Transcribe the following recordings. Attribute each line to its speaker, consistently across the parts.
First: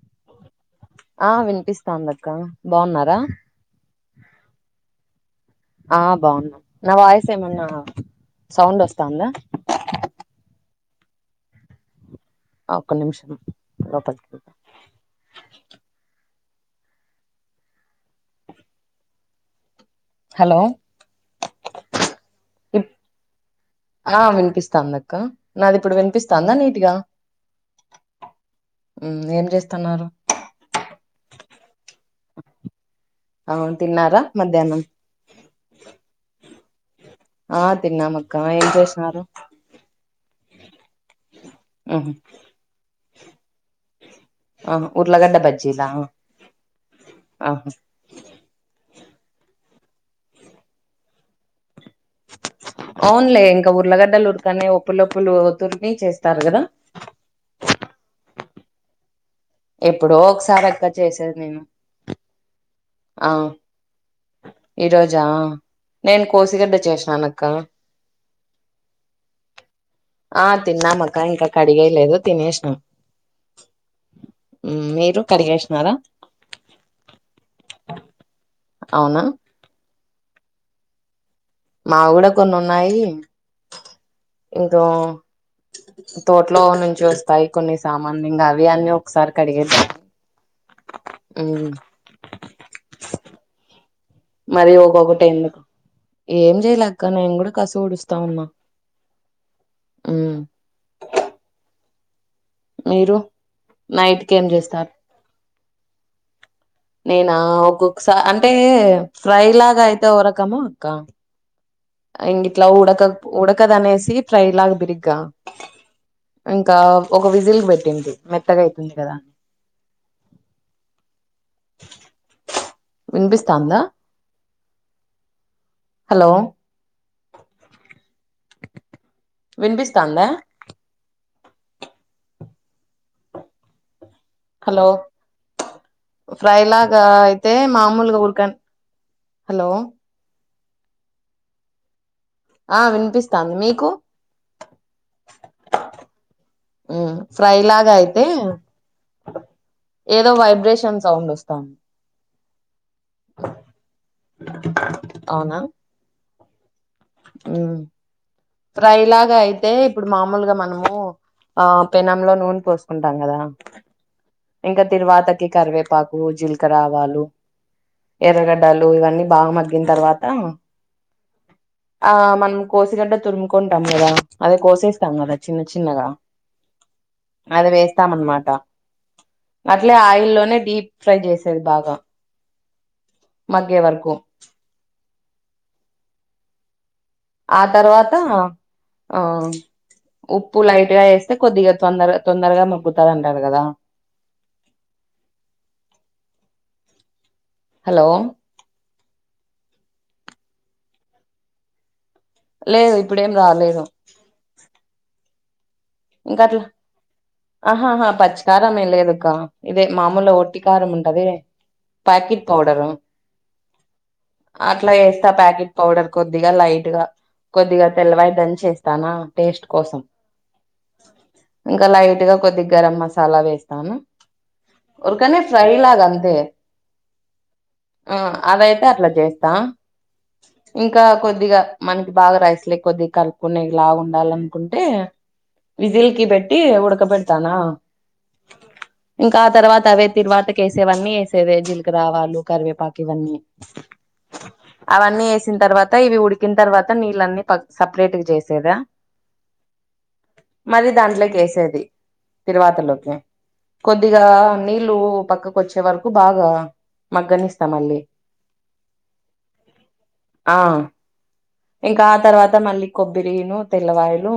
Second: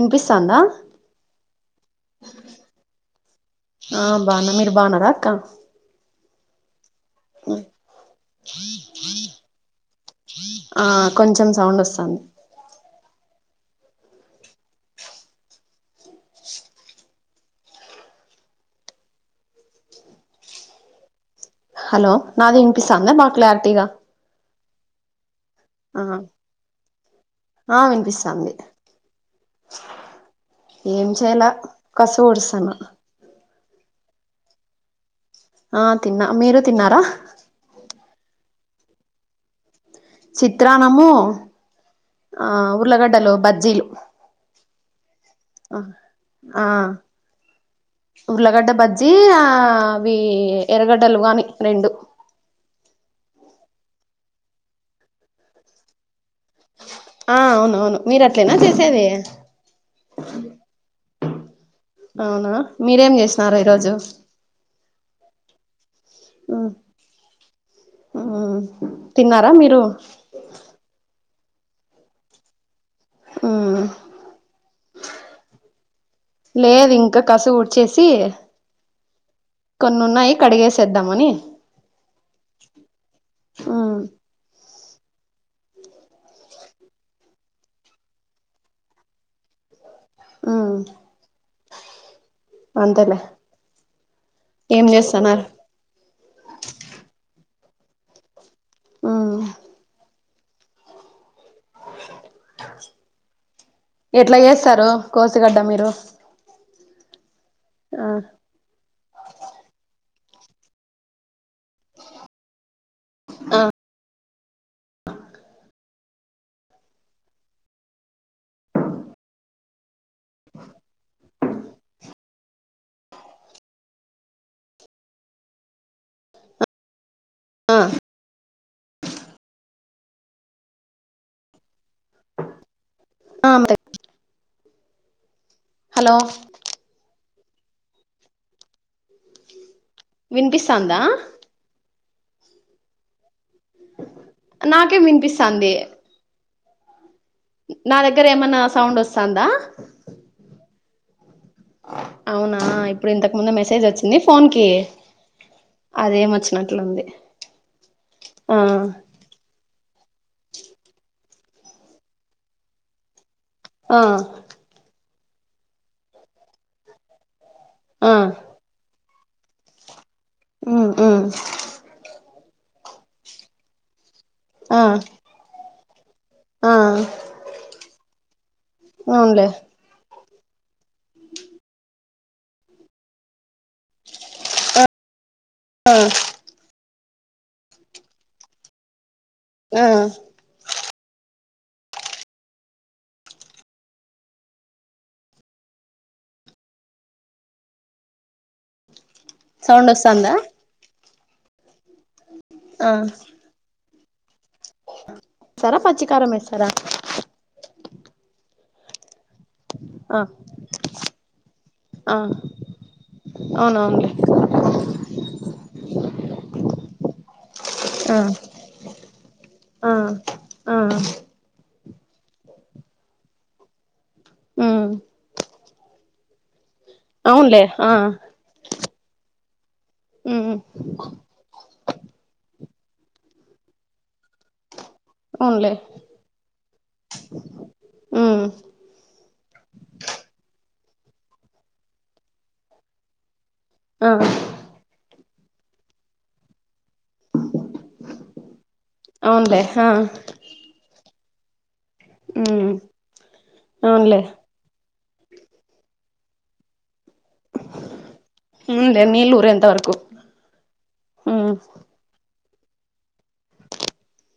Speaker 1: ఇనిపిస్తాందా
Speaker 2: ఆ వినిపిస్తాందక్క బావున్నారా
Speaker 1: ఆ బావున్న మీరు బావున్నరా అక్క
Speaker 2: ఆ బావున్నం నా వాయిస్ ఏమన్నా సౌండ్ ఒస్తాందా
Speaker 1: ఆ కొంచెం సౌండ్ ఒస్తాంది
Speaker 2: ఒక్క నిమిషం లోపలికి పోయ్ హలో
Speaker 1: హలో నాది
Speaker 2: ఇప్
Speaker 1: ఇనిపిస్తాందా బాగ్ క్లారిటీగా
Speaker 2: ఆ వినిపిస్తాందక్క నాది ఇప్పుడు
Speaker 1: ఆ
Speaker 2: వినిపిస్తాందా నీట్ గా
Speaker 1: ఆ వినిపిస్తాంది
Speaker 2: మ్ ఏం చేస్తాన్నారు
Speaker 1: ఏం చేయాలె కస్సు వొడుస్తానా
Speaker 2: అవును తిన్నారా మధ్యాహ్నం
Speaker 1: ఆ తిన్న మీరు తిన్నారా
Speaker 2: ఆ తిన్నామక్క ఏం చేషినారు
Speaker 1: చిత్రాన్నము ఆ ఉర్లగడ్డలు బజ్జీలు
Speaker 2: అవును ఉర్లగడ్డ దగ్
Speaker 1: ఆ
Speaker 2: ఆహా
Speaker 1: ఉర్లగడ్డ బజ్జీ ఆ అవీ ఎర్రగడ్డలు గానీ రెండు
Speaker 2: అవునులే ఇంక ఉర్లగడ్డలు ఉరకని ఉప్పులొప్పులు తుర్ని చేస్తారు గదా
Speaker 1: ఆ అవును అవును మీరు అట్లేనా చేసేది
Speaker 2: ఎప్పుడో ఒకసారి అక్క చేసేది నేను
Speaker 1: అవునా మీరేం చేసినారు ఈరోజు
Speaker 2: ఈరోజా నేను కోసిగడ్డ చేసానను అక్కా
Speaker 1: మ్ తిన్నారా మీరు
Speaker 2: ఆ తిన్నామక్క ఇంక కడిగేలేదు తినేషినాం
Speaker 1: ఉమ్
Speaker 2: ఉం మీరు కడిగేషినారా
Speaker 1: లేదు ఇంక కసు ఉడ్చేసీ
Speaker 2: అవునా
Speaker 1: కొన్నున్నాయి కడిగేసేద్దామని
Speaker 2: మావి గూడ కొన్ని ఉన్నాయి
Speaker 1: ఉమ్
Speaker 2: ఏదో తోటలో నుంచి వస్తాయి కొన్ని సామాన్లు ఇంగా అవి అన్ని ఒకసారి కడిగేదామని
Speaker 1: ఉమ్
Speaker 2: ఉమ్
Speaker 1: అంతెలే
Speaker 2: మరీ ఒకొకటి ఎందుకు ఏం జెయలే అక్క నేను గూడ కసు ఉడుస్తా ఉన్నా
Speaker 1: ఉమ్
Speaker 2: ఉమ్ మీరు నైట్
Speaker 1: ఎట్లా
Speaker 2: కేం
Speaker 1: చేస్తారు
Speaker 2: జేస్తారు
Speaker 1: కోసిగడ్డ మీరు
Speaker 2: నేనా
Speaker 1: ఆ
Speaker 2: ఒక్కొక్కసా అం అటే ఫ్రై లాగా అయితే ఓ రకము అక్క ఇంగిట్లా ఉడక
Speaker 1: ఆ
Speaker 2: ఉడకదనేసి ఫ్రై లాగా బిరిగా ఇంకా ఒక విజిల్ పెట్టింది మెత్తగయితుంది గదా వినిపిస్తాందా హలో
Speaker 1: ఆ
Speaker 2: వినిపిస్తాంద
Speaker 1: అమేదగ్గర
Speaker 2: హలో ఫ్రై ల గ అయితే మామూలుగా ఉడ్కా హలో
Speaker 1: వినిపిస్టాందా
Speaker 2: ఆ వినిపిస్తాంది మీకు
Speaker 1: నాకే వినిపిస్థాది
Speaker 2: ఉమ్ ఫ్రై లాగా
Speaker 1: నా
Speaker 2: అయితే
Speaker 1: దగ్గర ఏమన్నా సౌండ్ వస్తాందా
Speaker 2: ఏదో వైబ్రేషన్ సౌండోస్
Speaker 1: అవునా ఇప్పుడు ఇంతకు ముందే మెసేజ్ వచ్చింది ఫోన్కి
Speaker 2: అవునా
Speaker 1: అదే మచ్చినట్లుంది
Speaker 2: ఉమ్ ఫ్రైలాగై తే ఇప్పుడు మామూలుగా మనము ఆ పెనంలో నూనె పోసుకుంటాం గదా
Speaker 1: ఆ
Speaker 2: ఇంకా తిరువాతకి కరివేపాకు జీలకరావాలు
Speaker 1: ఆ
Speaker 2: ఎర్రగడ్డాలు ఇవన్నీ బాగా మగ్గిన తర్వాత
Speaker 1: ఉమ్ ఉమ్
Speaker 2: ఆ మనం కోసిగడ్డ తురుముకుంటాం గద అదే
Speaker 1: ఆ
Speaker 2: కోసేస్తంగద చిన్న చిన్నగా
Speaker 1: ఆ
Speaker 2: అది వేస్తామనమట అ
Speaker 1: అవునులే
Speaker 2: అట్లే ఆయిల్లోనే డీప్ ఫ్రై చేసేది బాగా మగ్గే వరకు
Speaker 1: ఆ
Speaker 2: ఆ తర్వాత ఉమ్
Speaker 1: ఆ
Speaker 2: ఉప్పు లైట్గా ఎస్తే కొద్దిగా తొందరగా తొందరగా మగ్గుతారంటారు గద హలో
Speaker 1: సౌండ్ అస్తందా
Speaker 2: లేదు ఇప్పుడెం రాలేదు
Speaker 1: సర పచి
Speaker 2: ఇంకట్ల ఆహాహా పచ్చకారమేం లేదక్క ఇదే
Speaker 1: ఆ
Speaker 2: మాముూలుగ ఒట్టి కారముంటది
Speaker 1: ఆ
Speaker 2: ప్యాకిట్ పౌడరు
Speaker 1: అవునవునులే
Speaker 2: అట్లా ఏస్తా ప్యాకెట్ పౌడర్ కొద్దిగా లైట్ గా కొద్దిగా
Speaker 1: ఆ
Speaker 2: తెల్లవయి దంచి ఎస్తానా టేస్ట్
Speaker 1: ఆ
Speaker 2: కోసం
Speaker 1: ఆ
Speaker 2: ఇంకా లైట్ గా కొద్దిగా గరం మసాలా వేస్తాను
Speaker 1: ఉమ్
Speaker 2: ఉరకనే ఫ్రై లాగంతే
Speaker 1: అవునులే ఆ
Speaker 2: అదైతే అట్లా చేస్తా
Speaker 1: ఉమ్
Speaker 2: ఇంకా కొద్దిగ మనకి బాగా రైస్లే కి కొద్ది కలుపుకునేలాగా ఉండాల అనుకుంటే
Speaker 1: అవునులే
Speaker 2: విజిల్కి బెట్టి ఉడకబెడతానా
Speaker 1: ఉమ్
Speaker 2: ఇంకా ఆ తర్వాత అవే తిరువాతకి ఏసేవన్నీ ఏసేదే జీలకరావాలు కరివేపాకు ఇవన్నీ
Speaker 1: ఆ ఆ
Speaker 2: అవన్నీ ఏసిన తర్వాత ఇవి ఉడికిన తర్వాత్ త్త నీళ్ళన్నీ పక్ సపరేట్ గా జేసేదా
Speaker 1: అవునులే ఆ
Speaker 2: మరి దాంట్లోకి ఏసేది
Speaker 1: ఉమ్
Speaker 2: తిరువాతలోకి
Speaker 1: అవునులే
Speaker 2: కొద్దిగా నీళ్ళు పక్కక్ కొచ్చే వరకు బాగా మగ్గనిస్తా మళ్ళీ
Speaker 1: ఊమ్ లే నీళ్ళు ఊరెంత వరకు
Speaker 2: ఆ
Speaker 1: ఉమ్
Speaker 2: ఇంకా ఆ తర్వాత మళ్ళీ కొబ్బిరిను తెల్లవాయిలు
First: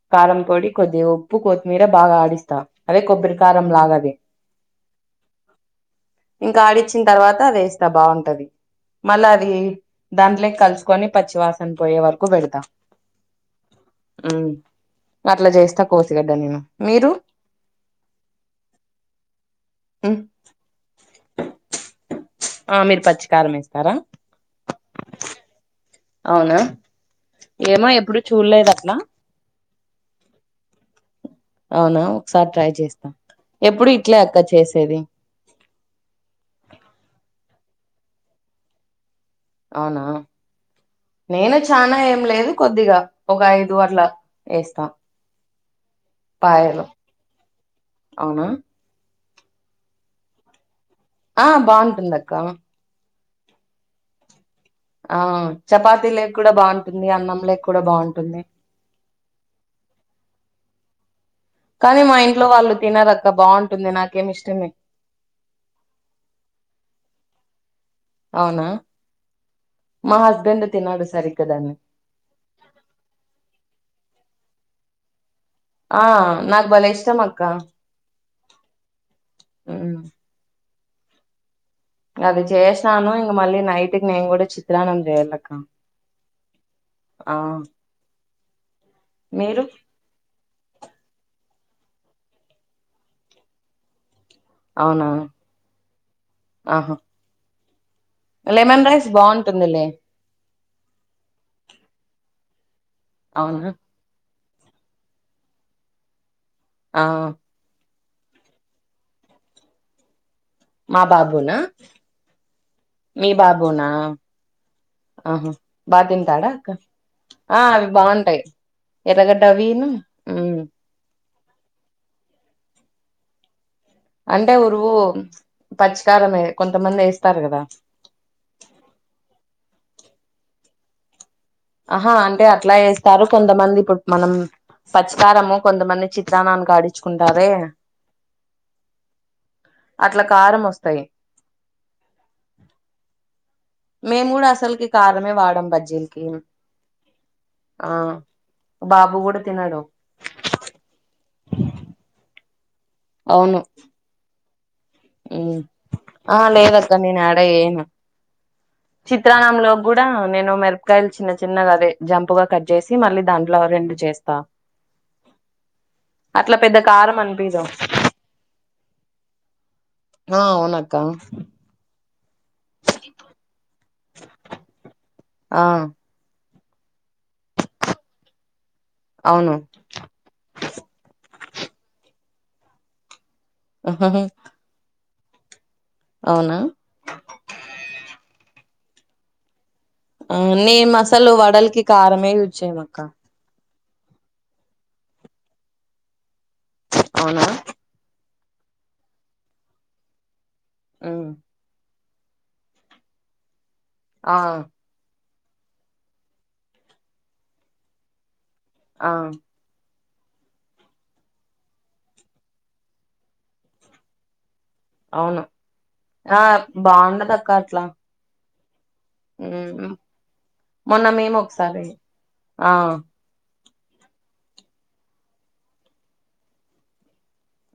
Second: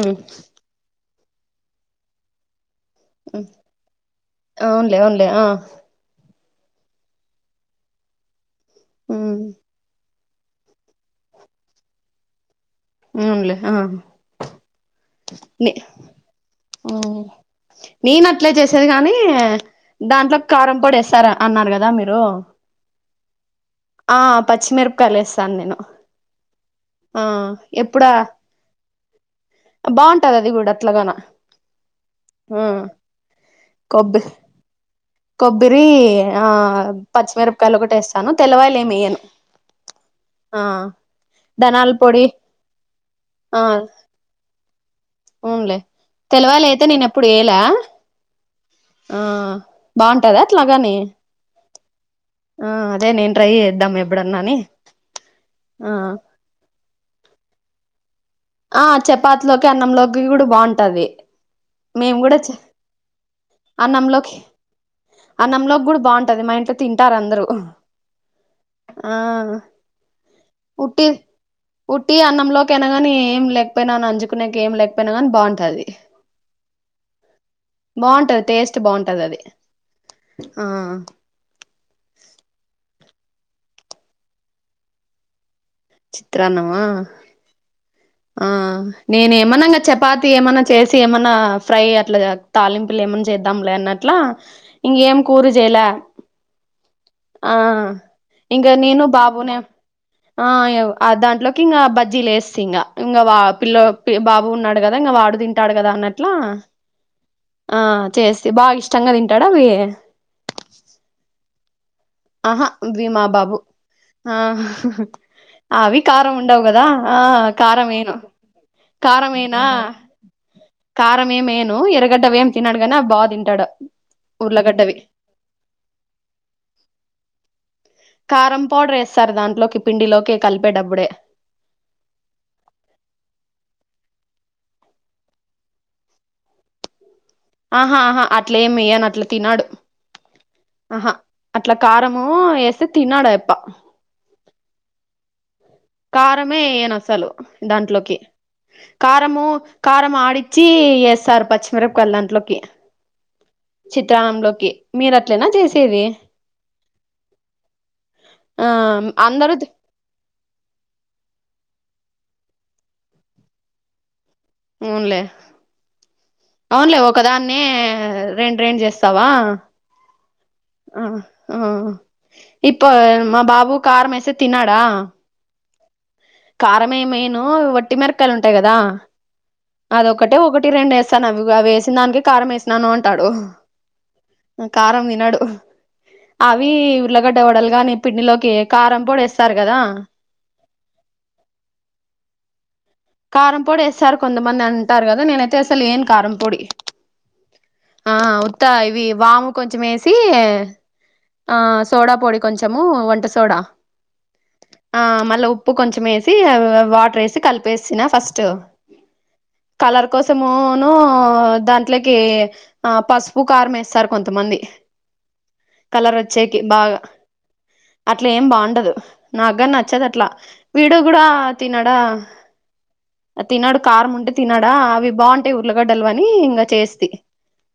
Speaker 1: ఉమ్
Speaker 2: కారం పొడి కొద్దిగ ఉప్పు కొత్తిమీర బాగా ఆడిస్తా అదే కొబ్బరి కారం లాగది
Speaker 1: అవునులే అవునులే ఆ
Speaker 2: ఇంకా ఆడిచ్చిన్ తర్వాత అది ఏస్తా బావుంటది మళ్ళా
Speaker 1: ఉమ్
Speaker 2: అది దాంట్లేకి కలుసుకొని పచ్చివాసన పోయే వరకు పెడతాం
Speaker 1: అవున్లే హ హ హ
Speaker 2: మ్ అట్ల జేస్తా కోసిగడ్డ నేను మీరు
Speaker 1: నేను అట్లే చేసేది గానీ దాంట్లోక్ కారం పొడి ఏస్తారా అన్నారు గదా మీరు
Speaker 2: ఆ మీరు పచ్చికారం ఏస్తారా
Speaker 1: ఆ పచ్చిమిరపకాయలు ఏస్తాను నేను
Speaker 2: అవునా
Speaker 1: ఆ
Speaker 2: ఏమో ఎప్పుడు చూడ్లేదు అట్లా
Speaker 1: బావుంటది అది గూడ అట్లగానా
Speaker 2: అవునా ఒకసారి ట్రై చేస్తా ఎప్పుడు ఇట్లే
Speaker 1: కొబ్బి
Speaker 2: అక్క చేసేది
Speaker 1: కొబ్బరి ఆ పచ్చిమిరపకాయలు ఒకటేస్తాను తెల్లవాయలు ఏమేయ్యను
Speaker 2: అవునా నేను
Speaker 1: ధనాల
Speaker 2: చానా ఏం
Speaker 1: పొడి
Speaker 2: లేదు కొద్దిగా ఒక ఐదు అట్ల ఏస్తా
Speaker 1: అవున్లే తెల్లవాయలు అయితే నేను ఎప్పుడు ఏయలే
Speaker 2: అవునా
Speaker 1: ఆ బావుంటదా అట్లాగానీ
Speaker 2: ఆ బావుంటుంది అక్క
Speaker 1: ఆ అదే నేను ట్రై జేద్దం ఎప్పుడన్న అని
Speaker 2: ఆ చపాతి లేకూడ బావుంటుంది అన్నం లేకూడ బావుంటుంది
Speaker 1: ఆ చపాతిలోకి అన్నంలోకి కూడ బావుంటాది
Speaker 2: కానీ మా ఇంట్లో వాళ్ళు తినరక్క బావుంటుంది నాకేం
Speaker 1: అన్నంలోకి
Speaker 2: ఇష్టమే
Speaker 1: అన్నంలోకి గూడ బావుంటది మా ఇంట్లో తింటారు అందరూ
Speaker 2: అవునా
Speaker 1: ఆ
Speaker 2: మా హస్బెండ్ తినడు సరిగ్గ దాన్ని
Speaker 1: వుట్టిగ అన్నంలోకైనా గానీ ఏం లేకపోయినా నంజుకునేకి ఏం లేక్ పోయినా గాని బావుంటాది
Speaker 2: ఆ నాక్ భలే ఇష్టం అక్క
Speaker 1: బావుంటది టేస్ట్ బావుంటదది
Speaker 2: ఉమ్,
Speaker 1: ఆ
Speaker 2: అది చేసాను, ఇంగ మళ్ళీ నైటుకి నేను గూడ చిత్రాన్నం చేయాలక్క
Speaker 1: చిత్రాన్నమా
Speaker 2: ఆ
Speaker 1: ఆ
Speaker 2: మీరు
Speaker 1: నేనేమన్నంగ చెప్ పాతి ఏమన్నా చేసి ఏమన్న ఫ్రై అట్ల తాలింపులు ఏమన్న చేద్దాంలే అన్నట్లా ఇంగ
Speaker 2: అవునా
Speaker 1: ఏం కూర జేయలా
Speaker 2: ఆహా
Speaker 1: ఆ ఇంగ
Speaker 2: లెమన్
Speaker 1: నేను
Speaker 2: రైస్
Speaker 1: బాబునే
Speaker 2: బాగుంటుందిలే
Speaker 1: ఆ ఇగ అ దాంట్లొకి ఇంగా బజ్జీలు ఎస్త ఇంగా వా
Speaker 2: అవునా
Speaker 1: పిల్ల పి బాబు ఉన్నాడు గదా ఇంగ వాడు తింటాడు గదా అన్నట్లా
Speaker 2: ఆ
Speaker 1: ఆ చేస్తి బాగా ఇష్టంగా తింటాడా అవి?
Speaker 2: మా బాబునా
Speaker 1: ఆహా వి మా
Speaker 2: మీ
Speaker 1: బాబు
Speaker 2: బాబునా?
Speaker 1: ఆ
Speaker 2: ఆహా,
Speaker 1: అవి
Speaker 2: బా
Speaker 1: కారం
Speaker 2: తింటాడా
Speaker 1: ఉండవు
Speaker 2: అక్క
Speaker 1: కదా
Speaker 2: ఆ
Speaker 1: కారం
Speaker 2: అవి
Speaker 1: వేయను
Speaker 2: బావుంటయ్,
Speaker 1: కారం
Speaker 2: ఎర్రగడ్డ
Speaker 1: వేయనా
Speaker 2: అవీను మ్
Speaker 1: కారం ఏం ఏయను, ఎర్రగడ్డ అవి ఏం తినడు గాని అవి బా తింటాడు.
Speaker 2: అంటే ఉరువు
Speaker 1: ఉర్లగడ్డవి
Speaker 2: పచ్చికారమే కొంతమంది ఏస్తారు గదా
Speaker 1: కారం పౌడర్ ఏస్తారు, దాంట్లోకి పిండిలోకి కలిపేటప్పుడే
Speaker 2: అహా అంటే అట్ల ఏస్తారు, కొంతమంది ఇప్పుడు మనం పచ్చికారము కొంతమంది చిత్రాన్నానికి ఆడి చ్చుకుంటారే
Speaker 1: ఆహ ఆహ అట్లేం ఏయను అట్ల తినడు
Speaker 2: అట్లా కారం వస్తాయి
Speaker 1: ఆహ అట్ల కారము ఏస్తే తినడు ఆయప్ప
Speaker 2: మేము గూడ అసల్కి కారమే వాడం బజ్
Speaker 1: కారమే ఏయను అసలు
Speaker 2: ఆ
Speaker 1: దాంట్లోకి
Speaker 2: బాబు కూడా
Speaker 1: కారము
Speaker 2: తినడు
Speaker 1: కారం ఆడి చ్చి ఏస్తారు పచ్చిమిరపకాయలు దాంట్లోకి
Speaker 2: అవును
Speaker 1: చిత్రాన్నంలోకి మీరు అట్లేనా
Speaker 2: మ్
Speaker 1: చేసేది
Speaker 2: ఆ లేదక్క నేను ఏడ ఏయను
Speaker 1: ఆ అందరూ
Speaker 2: చిత్రాన్నంలో గూడా నేను మిరపకాయలు చిన్న చిన్నగా అదే జంపుగా కట్ చేసి మళ్ళీ దాంట్లో రెండు చేస్తా
Speaker 1: అవున్లే
Speaker 2: అట్లా పెద్ద
Speaker 1: అవున్లే
Speaker 2: కారం అనిపిదు
Speaker 1: ఒకదాన్నే రెండు రెండు చేస్తవా
Speaker 2: ఆ అవునక్క
Speaker 1: ఆ ఆ ఇప్ప మా బాబు కారమేస్తే తినడా
Speaker 2: ఆ
Speaker 1: కారమేం ఏయను వట్టి మిరకాయలు ఉంటాయి గదా
Speaker 2: అవును
Speaker 1: అదొకటే ఒకటి రెండు ఏస్తాను అవి ఏసినదానికే కారం ఏసినాను అంటాడు. కారం తినడు
Speaker 2: అవునా
Speaker 1: అవీ ఉల్లగడ్డ వడలు గానీ పిండిలోకి కారంపొడి ఏస్తారు గదా
Speaker 2: ఆ నేను అసలు వడల్కి కారమే యూజ్ చేయమక్క
Speaker 1: కారంపొడి ఏస్తారు కొంతమంది అంటారు గదా నేనైతే అసలు ఏయను కారంపొడి
Speaker 2: అవునా
Speaker 1: ఆ ఉత్త ఇవి వాము కొంచెం ఏసీ
Speaker 2: ఉమ్మ్
Speaker 1: ఆ సోడా పొడి కొంచెము, వంట సోడా
Speaker 2: ఆ
Speaker 1: ఆ మళ్ళ ఉప్పు కొంచం ఎసి అవ్ అవ్ వాటర్ ఎసి కలిపేసిన ఫస్ట్
Speaker 2: ఆ
Speaker 1: కలర్ కోసమూను దాంట్లేకి ఆ పసుపు కారం ఎస్తారు కొంతమంది
Speaker 2: అవును ఆ బావుండదక్క అట్లా
Speaker 1: అట్లేమ్ బావుండదు నాగ్గని నచ్చదట్ల వీడు
Speaker 2: మొన్న
Speaker 1: గూడా
Speaker 2: మేము ఒకసారి
Speaker 1: తినడా
Speaker 2: ఆ
Speaker 1: తినడు కారం ఉంటే తినడా అవి బావుంటాయ్ ఉల్లిగడ్డలు అని ఇంగ చేస్తి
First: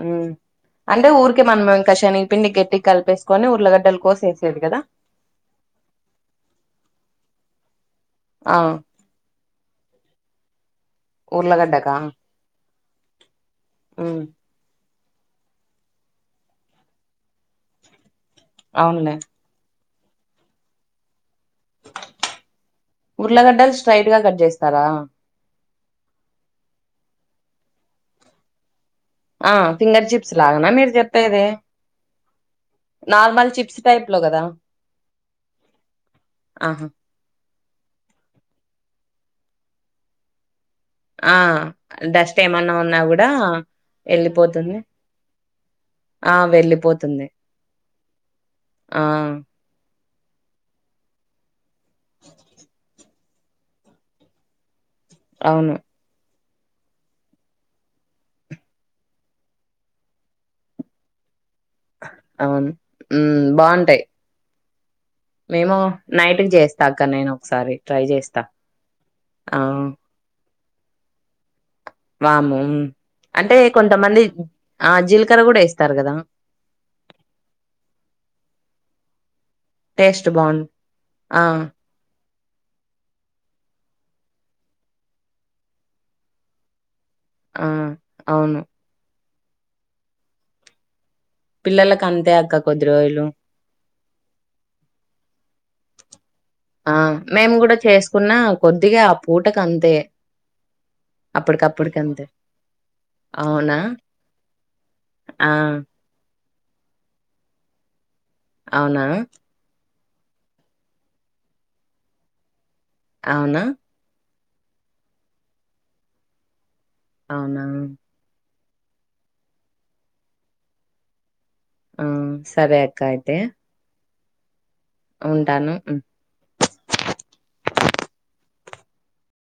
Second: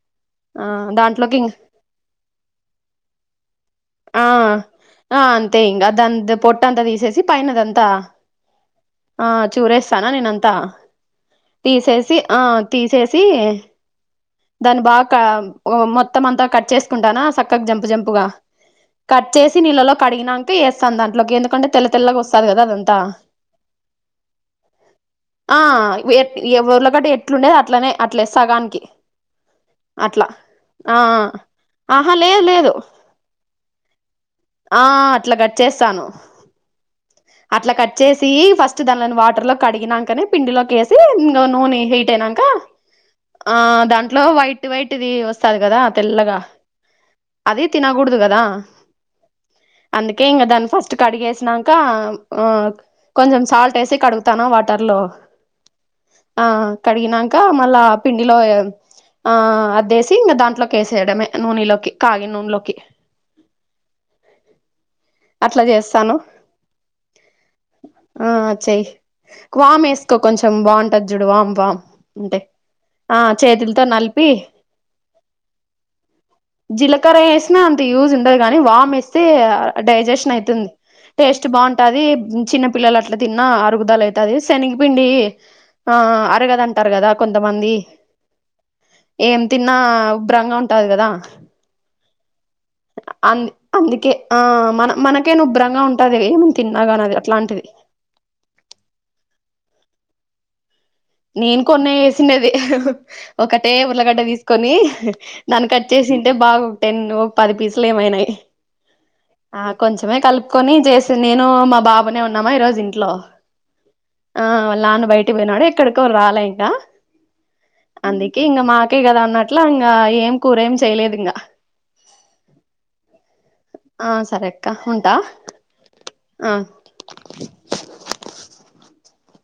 Speaker 2: ఉమ్మ్
Speaker 1: ఆ
Speaker 2: అంటే
Speaker 1: దాంట్లోకి
Speaker 2: ఊరికే
Speaker 1: ఇం
Speaker 2: మనం ఇంక శనగ పిండి గట్టి కలిపేసుకొని ఊర్లగడ్డలు
Speaker 1: ఆ
Speaker 2: కోసి ఎసేది గదా
Speaker 1: ఆ అంతే ఇంగ దద్ పొట్ట అంత తీసేసి పైన దంతా
Speaker 2: ఆ
Speaker 1: ఆ చూరేస్తానా నేనంతా
Speaker 2: ఉర్లగడ్డకా
Speaker 1: తీసేసి ఆ తీసేసి దాన్ని బా కా మొత్తం అంతా కట్ చేసుకుంటానా సక్కగా జంపు జంపుగా
Speaker 2: అవున్లే
Speaker 1: కట్ చేసి నీళ్ళలో కడిగినాంక ఎస్తాన్ దాంట్లోకి ఎందుకంటే తెల్ల తెల్లగా ఒస్తాది గదా అదంతా
Speaker 2: ఉర్లగడ్డలు స్ట్రైట్ గా కట్ జేస్తారా
Speaker 1: ఆ వు ఏ ఏట్ ఎవ ఉర్లగడ్డ ఎట్లుండేది అట్లనే అట్లే సగానికి
Speaker 2: ఆ ఫింగర్
Speaker 1: అట్లా
Speaker 2: చిప్స్ లాగనా మీరు
Speaker 1: ఆ
Speaker 2: జేప్పెది
Speaker 1: ఆహా లేదు లేదు
Speaker 2: టైప్ లో కదా
Speaker 1: ఆ అట్ల కట్ చేస్తాను
Speaker 2: ఆహా
Speaker 1: అట్ల కట్ చేసి ఫస్ట్ దంలోని వాటర్ లో కడిగినంకనే పిండిలోకేసి
Speaker 2: ఆ
Speaker 1: ఇంగ నూనె హీట్
Speaker 2: డస్ట్
Speaker 1: అయినంక
Speaker 2: ఏమన్నా ఉన్నా కూడా
Speaker 1: ఆ దాంట్లో వైట్
Speaker 2: వెళ్ళిపోతుంది
Speaker 1: వైట్ వైట్ దీ వస్తాది గదా
Speaker 2: ఆ
Speaker 1: తెల్లగా
Speaker 2: వెళ్ళిపోతుంది
Speaker 1: అదీ తినగూడదు గదా
Speaker 2: ఆ
Speaker 1: అందుకే ఇంగ దాన్ని ఫస్ట్ కడిగేసినంకా ఆ కొంచెం సాల్ట్ ఎసి కడుగు తాన వాటర్ లో
Speaker 2: అవును
Speaker 1: ఆ కడిగినాంక మళ్లా ఆ పిండిలో ఆ అదేసి ఇంగ దాంట్లో కేసేయడమే నూనిలోకి
Speaker 2: అవును ఉమ్ బావుంటయ్
Speaker 1: అట్లా
Speaker 2: మేము
Speaker 1: చేస్తాను
Speaker 2: నైట్ కు జేస్తా అక్క నేను ఒకసారి ట్రై
Speaker 1: ఆ
Speaker 2: జేస్తా
Speaker 1: చెయ్ వామ్ ఎసుకో కొంచెం బావుంటది జూడు వామ్ వామ్ అంటే
Speaker 2: వాము
Speaker 1: ఆ
Speaker 2: అంటే
Speaker 1: చేతులతో
Speaker 2: కొంతమంది
Speaker 1: నలిపి
Speaker 2: ఆ జీలకర్ర గూడ ఎస్తారు గదా
Speaker 1: జీలకర్ర ఎసినా అంత యూజ్ ఉండదు గానీ వామ్ ఎస్తే
Speaker 2: టేస్ట్
Speaker 1: డైజెషన్
Speaker 2: బాగుం
Speaker 1: అయితుంది
Speaker 2: ఆ
Speaker 1: టేస్ట్ బావుంటాది చిన్న పిల్లలు అట్ల తిన్న అరుగుదల అయితాది శనగపిండి ఆ అరగదం అంటారు గదా
Speaker 2: ఆ
Speaker 1: కొంతమంది
Speaker 2: అవును
Speaker 1: ఏం తిన్నా ఉభ్రంగా ఉంటాది గదా
Speaker 2: పిల్లలకంతే అక్క కొద్ది రోజలు
Speaker 1: అందుకే ఆ మన మనకైన ఉభ్రంగా ఉంటాది
Speaker 2: ఆ మేము గూడ చేసుకున్నా కొద్దిగా ఆ పూటకంతే
Speaker 1: నేను కొన్నా ఎసిన్నది ఒకటే
Speaker 2: అవునా
Speaker 1: ఉల్లిగడ్డ తీసుకొని
Speaker 2: ఆ
Speaker 1: దాన్ని కట్ చేసింటే బాగు టెన్ను పది పీసులు ఏమైయినయి
Speaker 2: అవునా
Speaker 1: ఆ కొంచమే కలుపుకొని జేసిన్ నేను మా బాబునే ఉన్నామా ఈరోజు ఇంట్లో
Speaker 2: అవునా
Speaker 1: ఆ వాళ్ళ నాన్న బయటికి బోయినాడు ఎక్కడికో రాలే ఇంకా
Speaker 2: అవునా
Speaker 1: అందుకే ఇంగ మాకే గదా అన్నట్లు ఇంగా ఏం కూరేమ్ చేయలేదింగా
Speaker 2: ఆ సరే అక్క అయితే
Speaker 1: ఆ సరే అక్క ఉన్న
Speaker 2: ఉంటాను ఉమ్మ్
Speaker 1: ఆ